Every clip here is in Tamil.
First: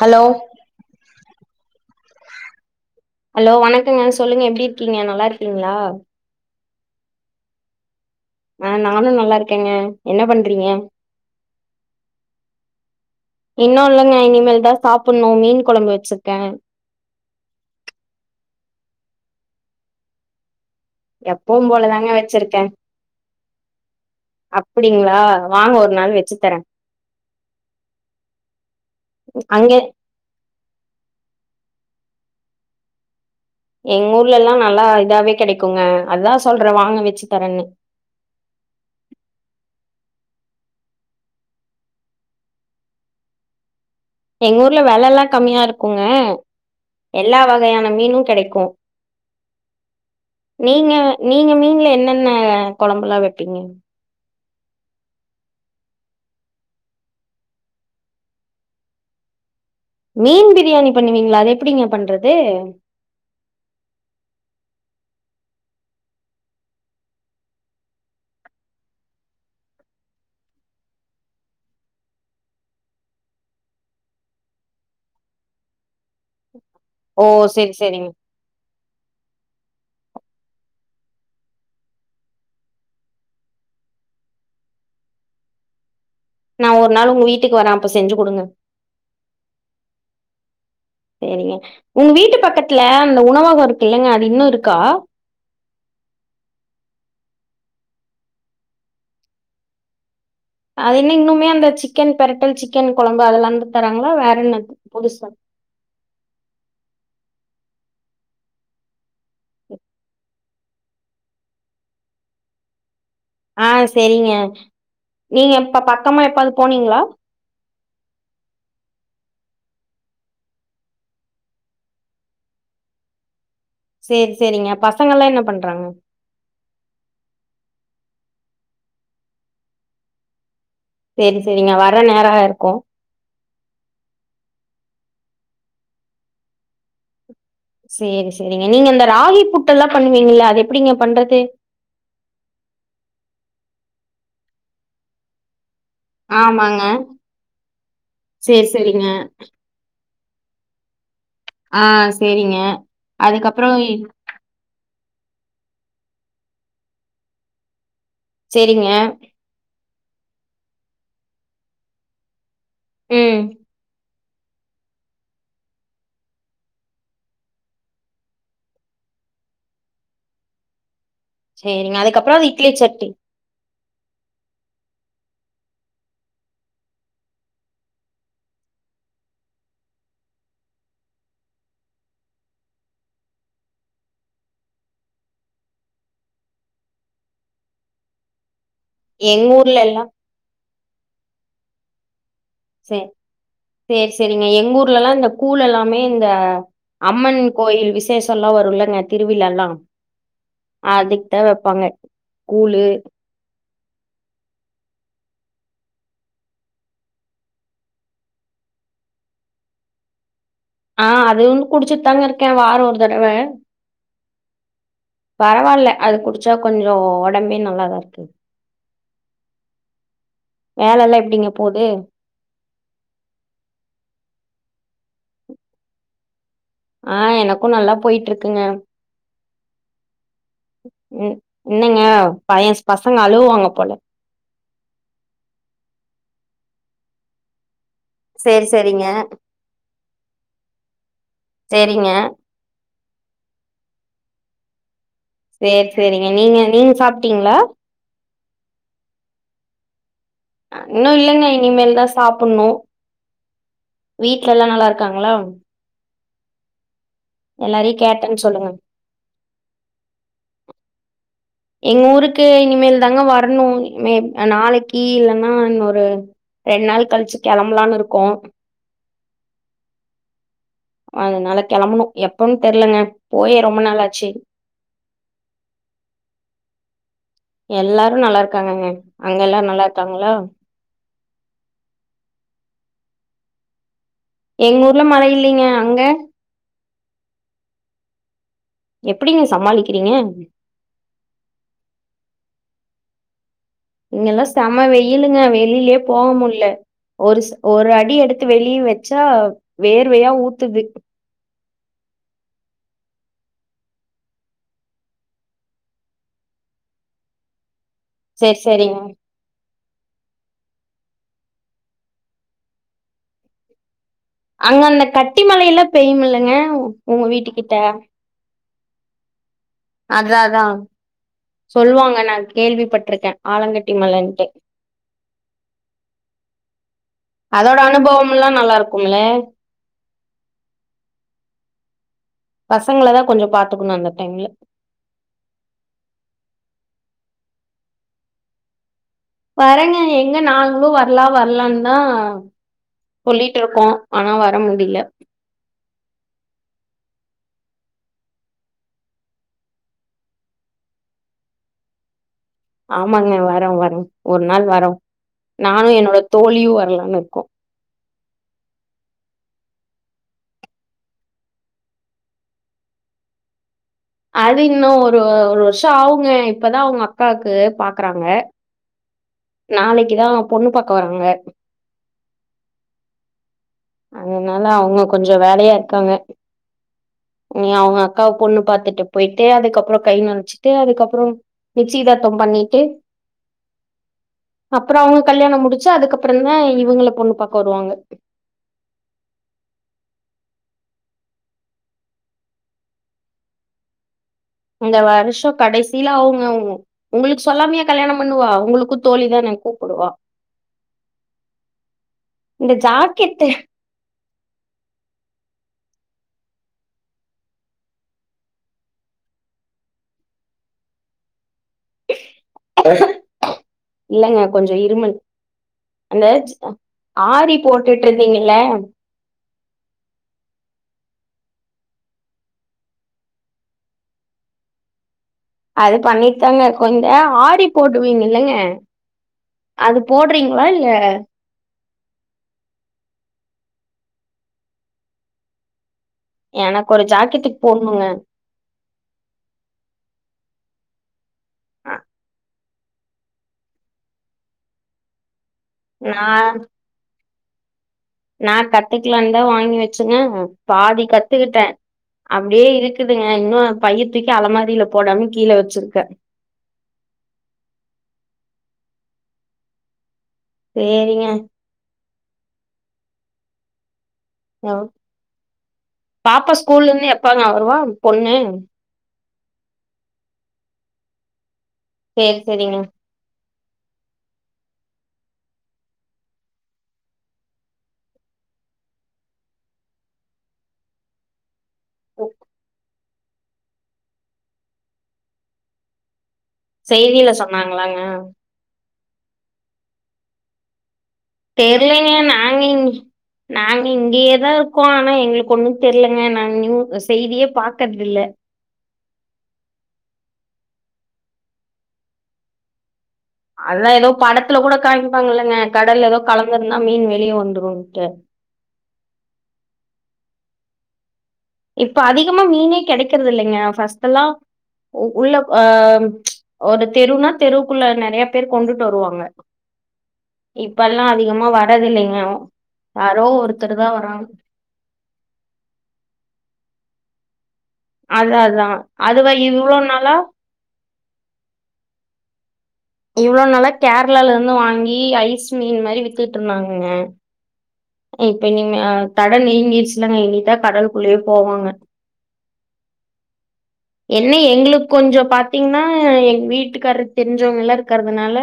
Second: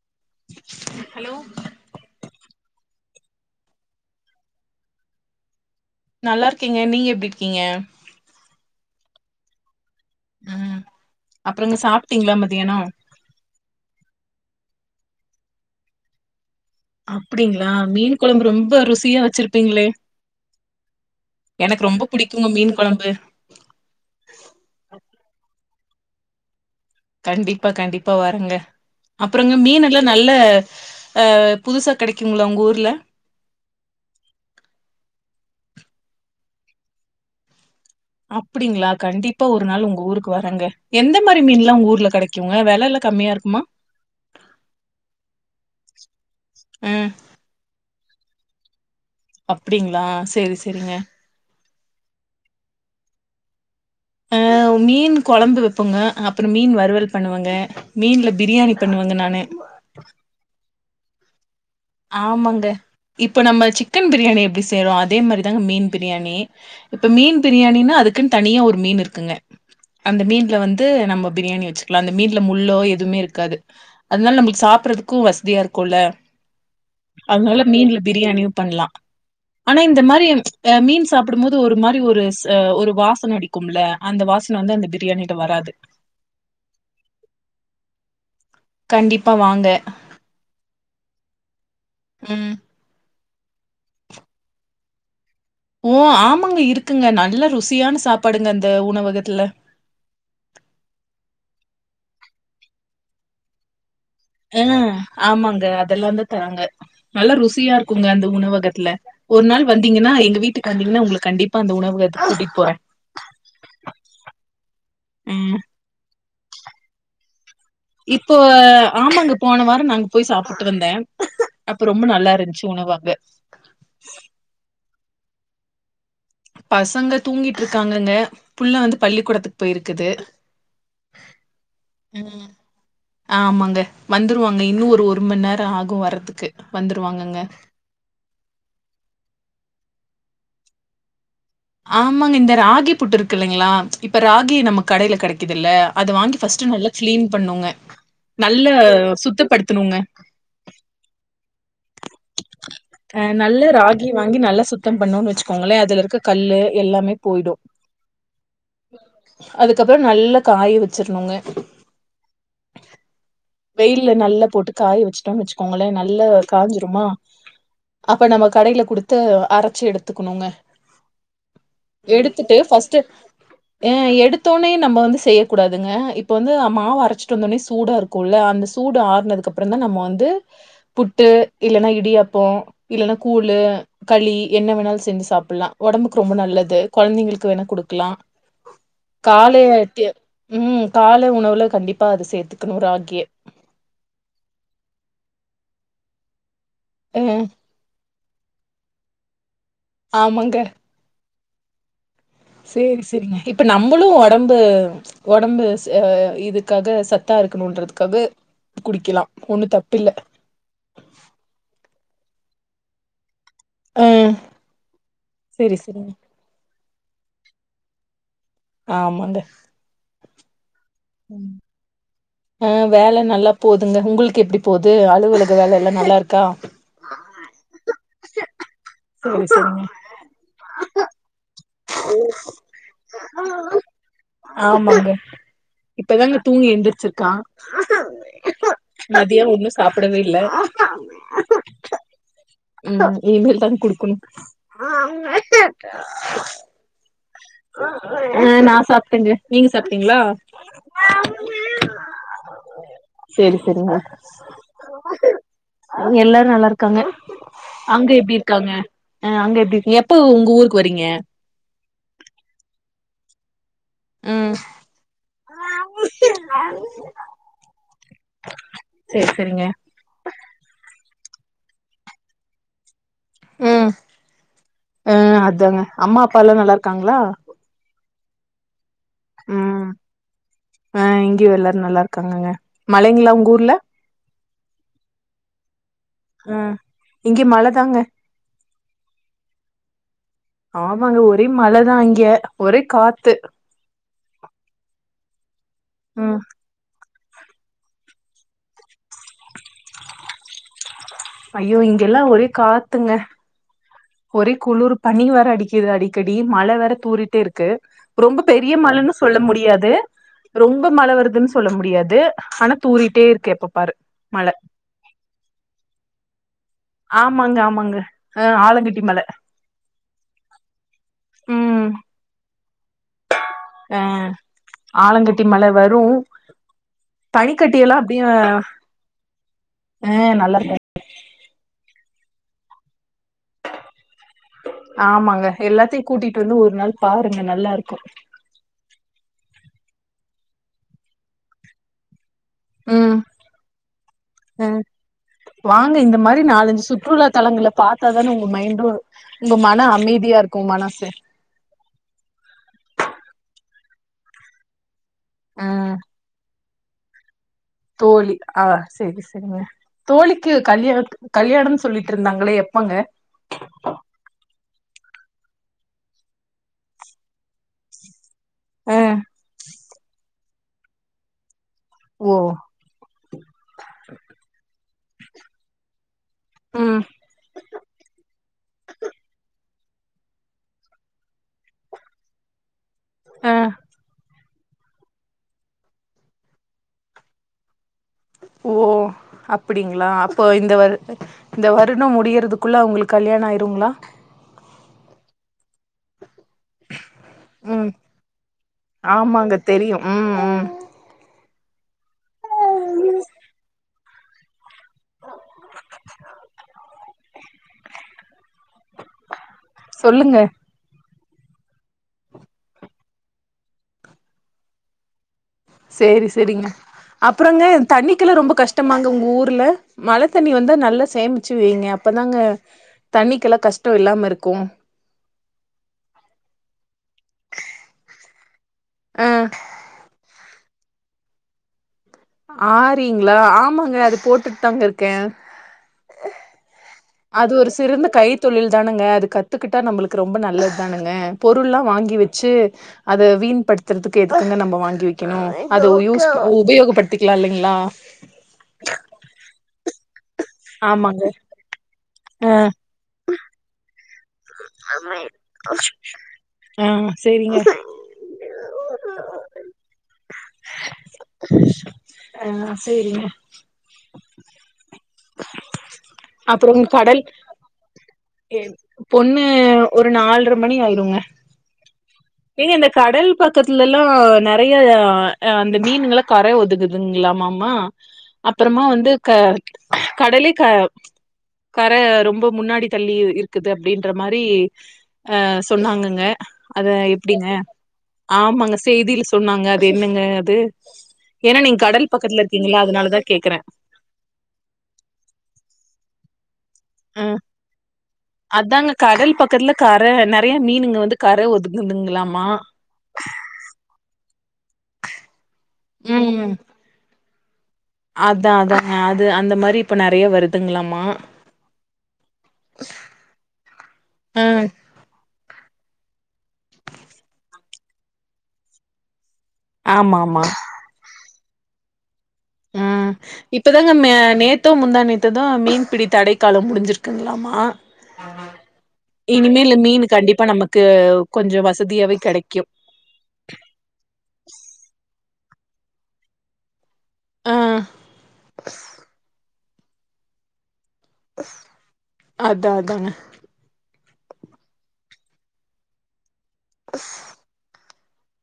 ஹலோ ஹலோ ஹலோ வணக்கங்க சொல்லுங்க எப்படி இருக்கீங்க நல்லா இருக்கீங்களா நல்லாருக்கீங்க நீங்க எப்டி இருக்கீங்க ஆ நானு நல்லாருக்கேங்க என்ன பண்றீங்க ம் அப்புறங்க சாப்ட்டீங்களா மதியானோ இன்னு இல்லங்க இனிமேல் தா சாப்பணு மீன் கொழம்பு வச்சிருக்கே அப்படிங்களா மீன் கொழம்பு ரொம்ப ருசியா வச்சிருப்பீங்களே எப்பவு எனக்கு ரொம்ப போலதாங்க புடிக்குங்க வச்சிருக்கே மீன் கொழம்பு அப்டிங்களா வாங்க ஒரு நாள் வச்சு தரே கண்டிப்பா கண்டிப்பா வரங்க அப்பறங்க அங்க மீன் எல்லா நல்ல ஆ புதுசா கெடைக்குங்கள உங்க ஊர்ல எங்க ஊர்ல எல்லா நல்லா இதாவே கெடைக்குங்க அதா சொல்றே வாங்க வச்சு தரேன்னு அப்டிங்களா கண்டிப்பா ஒரு நாள் உங்க ஊருக்கு வரங்க எந்த மாரி மீன்ல்லா உங்க ஊர்ல கெடைக் குங்க வெலல்லா கம்மியா இருக்குமா எங்க ஊர்ல வெலல்லா கம்மியா இருக்குங்க ஆ எல்லா வகையான மீனு கெடைக்கு அப்டிங்களா செரி செரிங்க நீங்க நீங்க மீன்ல என்னென்ன கொழம்புலா வெப்பீங்க ஆ மீன் கொழம்பு வெப்போங்க அப்றோ மீன் வறுவல் பண்ணுவங்க மீன்ல பிரியாணி பண்ணுவங்க நானு மீன் பிரியாணி பண்ணுவீங்ளா அதே ஆமாங்க இப்ப நம்ம சிக்கன் பிரியாணி எப்டி செய்றோ அதே மாரிதாங்க மீன் பிரியாணி இப்ப மீன் பிரியாணினா அதுக்குன் தனியா ஒரு மீன் இருக்குங்க அந்த மீன்ல வந்து நம்ம பிரியாணி வச்சுக்கலா அந்த மீன்ல முள்ளோ எதுமே இருக்காது அதனால நம்ளுக்கு சாப்பறதுக்கு வசதியா இருக்குல ஓ அதனால செரி மீன்ல செரிங்க பிரியாணியு பண்லா அனா இந்த மாரி அ மீன் சாப்டும் போது ஒரு மாரி ஒரு ச ஒரு வாசன அடிக்கும்ல அந்த வாசன வந்து அந்த பிரியாணிட்ட வராது நா ஒரு நாள் உங்க வீட்டுக்கு வரே அப்ப செஞ்சு குடுங்க கண்டிப்பாக வாங்க சரிங்க உங்க வீட்டு ம் பக்கத்துல அந்த உணவாக இருக்குல்லைங்க அது இன்னு இருக்கா ஓ ஆமாங்க இருக்குங்க நல்ல ருசியான சாப்பாடுங்க அந்த உணவகத்துல அது என்ன இன்னுமே அந்த சிக்கன் பெரட்டல் சிக்கன் கொழம்பு அதெல்லாந்தா தராங்களா வேற என்ன அ புதுசா ஆமாங்க அதெல்லாந்தா தராங்க நல்லா ருசியா இருக்குங்க அந்த உணவகத்துல ஒரு நாள் வந்தீங்கன்னா எங்க வீட்டுக்கு வந்தீங்கன்னா உங்கள கண்டிப்பா அந்த உணவகத்துக்கு கூட்டிட்டு போறே ஆ சரிங்க நீங்க ம் எப்ப பக்கமா எப்பாவது போனீங்களா இப்போ ஆமாங்க போன வாரோ நாங்க போய் சாப்டு வந்த அப்ப ரொம்ப நல்லாருந்துச்சு உணவு அங்க சேர் செரிங்க பசங்கல்லா என்ன பண்றாங்க பசங்க தூங்கிட்ருக்காங்கங்க புள்ள வந்து பள்ளிக்கூடத்துக்கு போயிருக்குது சேரி செரிங்க வர்ற நேர ம். இருக்கு ஆமாங்க வந்துருவாங்க இன்னு ஒரு ஒரு மண் நேரோ ஆகு வர்றதுக்கு வந்துருவாங்கங்க சேரி செரிங்க நீங்க இந்த ராகி புட்டல்லா பண்ணுவீங்கல்ல அது எப்டிங்க பண்றது ஆமாங்க இந்த ராகி புட்டு இருக்கு இல்லைங்களா இப்ப ராகி நமக்கு கடையில கெடைக்குதுல்ல அது வாங்கி ஃபஸ்ட்டு ஆமாங்க நல்லா கிளீன் பண்ணுங்க சேரி நல்ல சேரிங்க சுத்தப்படுத்தணுங்க ஆ செரிங்க அ நல்ல ராகி வாங்கி நல்லா சுத்தம் பண்ணோ வச்சுக்கோங்களே அதுல இருக்க கல்லு எல்லாமே போயிடு செரிங்க அதுக்கப்பறோ நல்ல காய வச்சிருனுங்க உ வெயில்ல நல்லா போட்டு காய வச்சுட்டோனு வச்சுக்கோங்களே நல்லா காஞ்சு அப்ப நம்ம கடையில குடுத்து அரைச்சு எடுத்துக்கணுங்க சேரிங்க அதுக்கப்புற அது எடுத்துட்டு இட்லி ஃபஸ்ட்டு சட்னி ஏ எடுத்தோனே நம்ம வந்து செய்ய கூடாதுங்க இப்ப வந்து மாவு அரச்சிட்டு வந்த உடனே சூடா இருக்கு ள்ள அந்த சூடு ஆறுனதுக்கு அப்றோ தா நம்ம வந்து புட்டு இல்லன்னா இடியாப்போ இல்லன்னா கூழு களி என்ன வேணாலு செஞ்சு சாப்படலா உடம்புக்கு ரொம்ப நல்லது கொழந்தைங்களுக்கு வேணா குடுக்கலா எங்க காலய ஊர்ல எல்லா உ கால உணவுல கண்டிப்பா அத சேத்துக்கணு ராகிய சேர் செரிங்க எங்க ஊர்லல்லா இந்த கூழ் எல்லாமே இந்த அ அம்மன் கோயில் வி விசேஷோ எல்லா வருலங்க திருவிழா எல்லா ஆமங்க அதுக்கு தா வெப்பாங்க சேரி செரிங்க இப்ப நம்மளு உடம்பு உடம்பு இதுக்காக சத்தா இருக்கணுன்றதுக்காக குடிக்கலா ஒண்ணு தப்புல்ல ஆ அது ஒன்னு குடிச்சிட்டு தாங்க இருக்கே வார ஒரு தடவ ஆ சேரி பரவாயில்ல சேரிங்க அது குடிச்சா கொஞ்சோ உடம்பே நல்லாதா இருக்கு ஆமாங்க வேலல்லா எப்படிங்க ம் போது ஆ வேலை நல்லா போதுங்க உங்களுக்கு எப்டி போது அலுவலக வேலல்லா நல்லா இருக்கா ஆ எனக்கு நல்லா போயிட்டு இருக்குங்க சேரி சேரிங்க ம் என்னங்க பையன் பசங்க அழுவுவாங்க போல ஆமாங்க இப்பதாங்க தூங்கி எழுந்திருச்சிருக்கா சேரி, சேரிங்க. மதியோ ஒன்னு சாப்டவே இல்ல சேரிங்க. உ இனிமேல் தண்ணி குடுக்கணு சேரி சேரிங்க நீங்க நீங்க சாப்பிட்டீங்களா ஆ நா சாப்டேங்க நீங்க சாப்ட்டீங்களா இன்னு இல்லைங்க இனிமேல் தா சாப்டணு சேரி சேரிங்க வீட்ல எல்லா நல்லா இருக்காங்களா எல்லாரு நல்லா இருக்காங்க எல்லாரையும் அங்க எப்டி கேட்டேன்னு சொல்லுங்க. இருக்காங்க ஆ அங்க எப்டி இருங்க எப்ப உங்க ஊருக்கு வரீங்க எங்க ஊருக்கு இனிமே தாங்க வரணு ம் நாளைக்கி இல்லன்னா இன்னொரு ரெண்டு நாள் கழிச்சு கெளம்பலனு இருக்கோ சேரி செரிங்க அதனால கெளம்பணு எப்பன்னு தெர்லங்க போயே உ ரொம்ப நாளாச்சு ஹ அதாங்க அம்மா அப்பா எல்லா நல்லா இருக்காங்களா எல்லாரு நல்லா இருக்காங்கங்க அங்க எல்லாரு நல்லா ம் இருக்காங்களா ஆ இங்கேயு எல்லாரு நல்லா இருக்காங்க மழைங்களா உங்க ஊர்ல எங்க ஊர்ல மழை இல்லைங்க அங்க ஆ இங்க மழ தாங்க எப்டிங்க சமாளிக்கிறீங்க ஆமாங்க ஒரே மழதா இங்கெ ஒரே காத்து இங்கெல்லா செம வெயிலுங்க வெளிலே போக ம் முட்ல ஒருஸ் ஒரு அடி எடுத்து வெளிய வெச்சா வேர்வையா ஊத்துது ஐயோ இங்கெல்லா ஒரே காத்துங்க ஒரே குளுர் பனி வேற அடிக்குது அடிக்கடி மழ வேற தூறிட்டே இருக்கு ரொம்ப சேரி பெரிய சேரிங்க மழன்னு சொ சொல்ல முடியாது ரொம்ப மழ வருதுன் சொல்ல முடியாது ஆனா தூறிட்டே இருக்கு எப்ப பாரு மழ அங்க அந்த கட்டி மழையெல்லா பெய்யுமிலங்க ஆமாங்க ஆமாங்க ஆ ஆலாங்கட்டி மழ அதா அதா சொல்லுவாங்க நா கேள்விப்பட்ருக்கே அ ஆலங்கட்டி மழ வரு அதோட பனிக்கட்டியெல்லா அப்டியே அனுபவம்லா நல்லா இருக்கும்ல அ நல்லா இருக்கு பசங்கள தா கொஞ்ச பாத்துக்கணு இந்த டைம்ல ஆமாங்க எல்லாத்தையு கூட்டிட்டு வந்து ஒரு நாள் பாருங்க நல்லா இருக்கு வரேங்க எங்க நாங்களு வர்லா வர்லான் தா ம் சொல்லிட்டு இருக்கோ ஆனா வர முடியல வாங்க இந்த மாரி நாலஞ்சு சுற்றுலா தலங்கல பாத்தாதானே உங்க மைண்டு உங்க மன அமைதியா இருக்கு மனசு ஆமாங்க வரோ வரோ ஒரு நாள் வரோ ஆ நானு என்னோட தோழியு வரலான் இருக்கோ தோழி ஆ சேரி சேரிங்க தோழிக்கு கல்யாண கல்யாணம்னு சொல்லிட்ருந்தாங்களே எப்பங்க அது இன்னு ஒரு ஒரு வர்ஷ ஆவுங்க இப்பதா அவ்ங்க அக்காவுக்கு பாக்குறாங்க அ நாளைக்குதா பொண்ணு பாக்க வறாங்க ஓ அதனால அவ்ங்க கொஞ்ச வேலையா இருக்காங்க ம் ஓ அவ்ங்க அக்காவ பொண்ணு பாத்துட்டு போயிட்டு அதுக்கப்ற கை நனச்சு ட்டு அதுக்கப்ற நிச்சியதார்த்தம் பண்ணிட்டு ஆ அப்றோ அவ்ங்க கல்யாண முடிச்சு அதுக்கப்றந்தா இவுங்கள பொண்ணு பாக்க வருவாங்க அப்டிங்ளா அப்போ இந்த வருட இந்த வருட முடியறதுக்குள்ள அவ்ங்களுக்கு கல்யாண ஆயிருங்ளா இந்த வருஷ கடைசில ஆவுங்க அவ்ங்க உங்களுக்கு சொல்லாமையா ம் கல்யாண பண்ணுவா உங்களுக்கு தோழி தானே ஆமாங்க தெரியு கூப்புடுவா ம் ம் இந்த ஜாக்கெட்டு சொல்லுங்க இல்லங்க கொஞ்ச இருமல் அந்த சேரி சேரிங்க ஜ- ஆரி அப்றோங்க போட்டுட்டு தண்ணிக்கெல்லா ரொம்ப இருந்தீங்கல்ல கஷ்டமாங் க உங்க ஊர்ல மழ தண்ணி வந்து நல்லா சேமிச்சு வெய்ங்க அப்பதாங்க தண்ணிக்கெல்லா கஷ்ட இல்லாம இருக்கு அது பண்ணிட்தாங்க இருக்கோ இந்த ஆரி போடுவீங்கல்லங்க ஆ அது போட்றீங்ளா இல்ல ஆரிங்ளா ஆமாங்க அது போட்டுட்த்தாங்க இருக்கே எனக்கு ஒரு ஜாக்கெட் போட்ணுங்க கை தொழில் தானுங்க அது கத்துக்கிட்டா நம்மளுக்கு ரொம்ப நல்லது தானுங்க பொருல்லா வாங்கி வெச்சு அத வீண் படுத்துறதுக்கு எதுக்குங்க நம்ம வாங்கி வெக்கணு அது நா யூஸ் உபயோகப்படுத் திக்கலா இல்லிங்ளா நா கத்துக்கலாந்தா வாங்கி வச்சுங்க பாதி ஆமாங்க கத்துக்கிட்டே அப்டியே இருக் குதுங்க இன்னு பைய தூக்கி அலமாரில போடாம கீழ வச்சிருக்கே ஆஹ் சரிங்க சேரிங்க ஆஹ் செரிங்க ஹலோ பாப்பா அப்புறோ ஸ்கூல்லந்து கடல் எப்பங்க வருவா பொண்ணு பொண்ணு ஒரு நால்ர மணி ஆயிருங்க சேரி நீங்க சேரிங்க இந்த கடல் பக் கத்துலலெல்லா நெறைய அந்த மீனுங்கல்லா கர ஒதுக்குதுங்களாமாமமா அப்பறமா வந்து க கடலே க கர ரொம்ப முன்னாடி தள்ளி இருக்குது அப்டின்ற மாரி அஹ் சொன்னாங்கங்க அத செய்தியில எப்டிங்க சொன்னாங்களாங்க ஆமாங்க செய்தியில சொன்னாங்க அது என்னங்க அது ஏன்னா நீங்க தெர்லிங்க கடல் பக்கத்துல நாங்க இருக்கீங்களா இங் அதனாலதா கேக்குறே நாங்க இங்கேயேதா இருக்கோ ஆனா எங்களுக்கு ஒண்ணும் தெர்லங்க நா நியூ அ செய்தியே பாக்கறதில்ல அதாங்க கடல் பக்கத்துல கரை நெறைய மீனுங்க வந்து கரை ஒதுக்குதுங்களாமா அதுதா ஏதோ படத்துல கூட காமிப்பாங்கல்லங்க கடல்ல ஏதோ கலந்துருந்தா மீன் வெளியே வந்துருன்ட்டு அத்தா அதாங்க அது அந்த மாரி இப்ப நெறையா வருதுங்களாமா இப்ப அதிகமா மீனே கெடைக்கறது இல்லைங்க ஃபர்ஸ்ட்டல்லா உள்ள ஆஹ் ஒரு தெருனா தெருக்குள்ள நெறைய பேர் கொண்டுட்டு வருவாங்க ஆமா ஆமா இப்பல்லா அதிகமா வரதில்லிங்க ஆ யாரோ ஒருத்தர் தா இப்பதாங்க மே வராங் நேத்தோ முந்தாநேத்து தா மீன்பிடி தடைக்காலம் முடிஞ்சிருக்குங்களாமா அதா அதா அதுவா இனிமேலு இவ்ளோ மீன் நாளா கண்டிப்பா நமக்கு கொஞ்சோ வசதியாவே கெடைக்கும் இவ்ளோ நாளா கேரளால இருந்து வாங்கி ஐஸ் மீன் மாரி வித்துட்டு இருந்தாங்கக ஆ இப்ப இனிமே தட நீங்கிருச்சுலாங்க இனிதா கடல் குள்ளவே போவாங்க அதா அதாங்க என்ன எங்ளுக்கு கொஞ்சோ பாத்தீங்னா எங் வீட்டுக்காரருக்கு தெரிஞ்சவங்க எல்லாரு இருக்கறதுனால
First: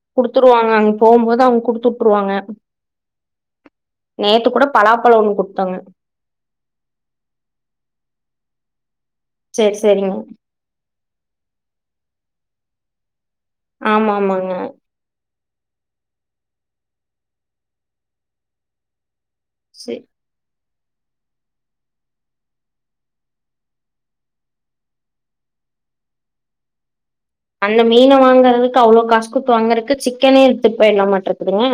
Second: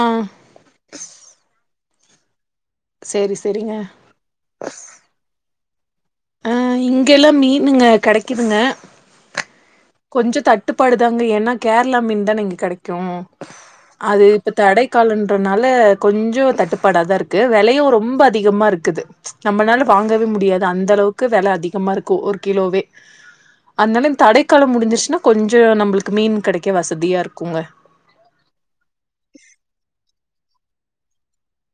ஆ குடுத்துருவாங்க அங்க போம்போது அவ்ங் குட்த்து வுட்டுருவாங்க சேரி சேரிங்க நேத்து கூட பலாப்பழம் ஒண்ணு குட்த்தாங்க ஆஹ இங்க கெல்லா மீனுங்க கெடைக்குதுங்க சேரி சேரிங்க கொஞ்சோ தட் டுப்பாடு தாங்க ஏனா கேரள மீன் தான இங்க கெடைக்கும் ஆமா அது இப்ப ஆமாங்க தடை காலோன்றனால கொஞ்சோ தட்டுப்பாட தா இருக்கு விலையும் ரொம்ப அதிகமா இருக்குது நம்மனால சே வாங்கவே முடியாது அந்த அளவுக்கு வில அதிகமா இருக்கும் ஒரு கிலோவே அதனால தடைக்காலம் முடிஞ்சிருச்சுன்னா கொஞ்சோ நம்ளுக்கு மீன் கெடைக்க வசதியா இருக்கு இந்த மீனை வாங்குறதுக்கு அவ்ளோ காசு குத்து வாங்குறக்கு சிக்கனே எடுத்துபட்போயில்லா மாட்டுருக்குதுங்க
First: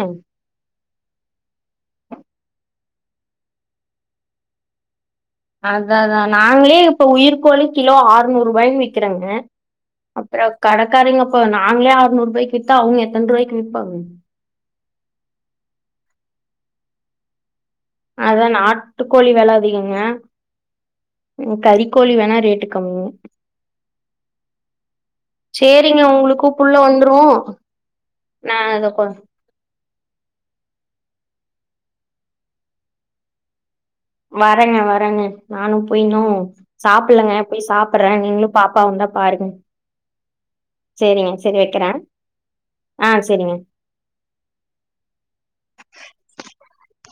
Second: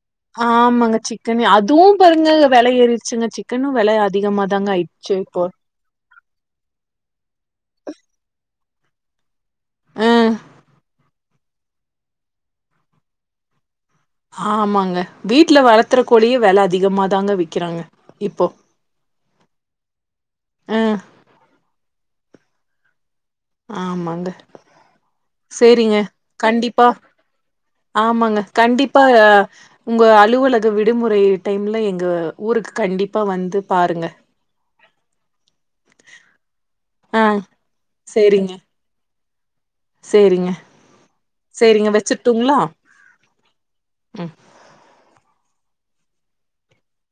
ஆ ஆமாங்க சிக்கன்னு அதுவு பாருங்க வெல ஏறிடுச்சுங்க சிக்கனும் வெல அதிகமா தாங்க ஆயி செரிப்பா அத அதா நாங்களே இப்ப உயிர் கோழி கிலோ ஆறுநூறு ரூபாயன்னு விக்கிறாங்க ஆ அப்பறோ கடைக்காரிங்க இப்போ நாங்களே ஆறநூறு ரூபாய்க்க வித்தா அவங்க எத்தன் ரூபாய்க்குவிப்பாங்க ஆமாங்க வீட்ல வளத்தற கோழியே வெல அதிகமா தாங்க விக்கிறாங்க அதா இப்போ நாட்டுக்கோழி வெல அதிகங்க ஆ ம் கறிக்கோழி வேணா ரேட்டு கம்மி ஆமாங்க சேரிங்க உங்களுக்கு புள்ள கண்டிப்பா வந்துரு ஆமாங்க நா அத கண்டிப்பா கொ உங்க அலுவலக விடுமுறை டைம்ல எங்க ஊருக்கு கண்டிப்பா வந்து பாருங்க வரங்க வரங்க நானும் பைய்னு ஆ சாப்பட்லங்க போய் சாப்பட்றே நீங்களு சேரிங்க பாப்பா வந்தா பாருங்க சேரிங்க சேரிங்க சேரி சேரிங்க வைக்கிறே வெச்சுர்டுங்ளா ஆ சேரிங்க ம்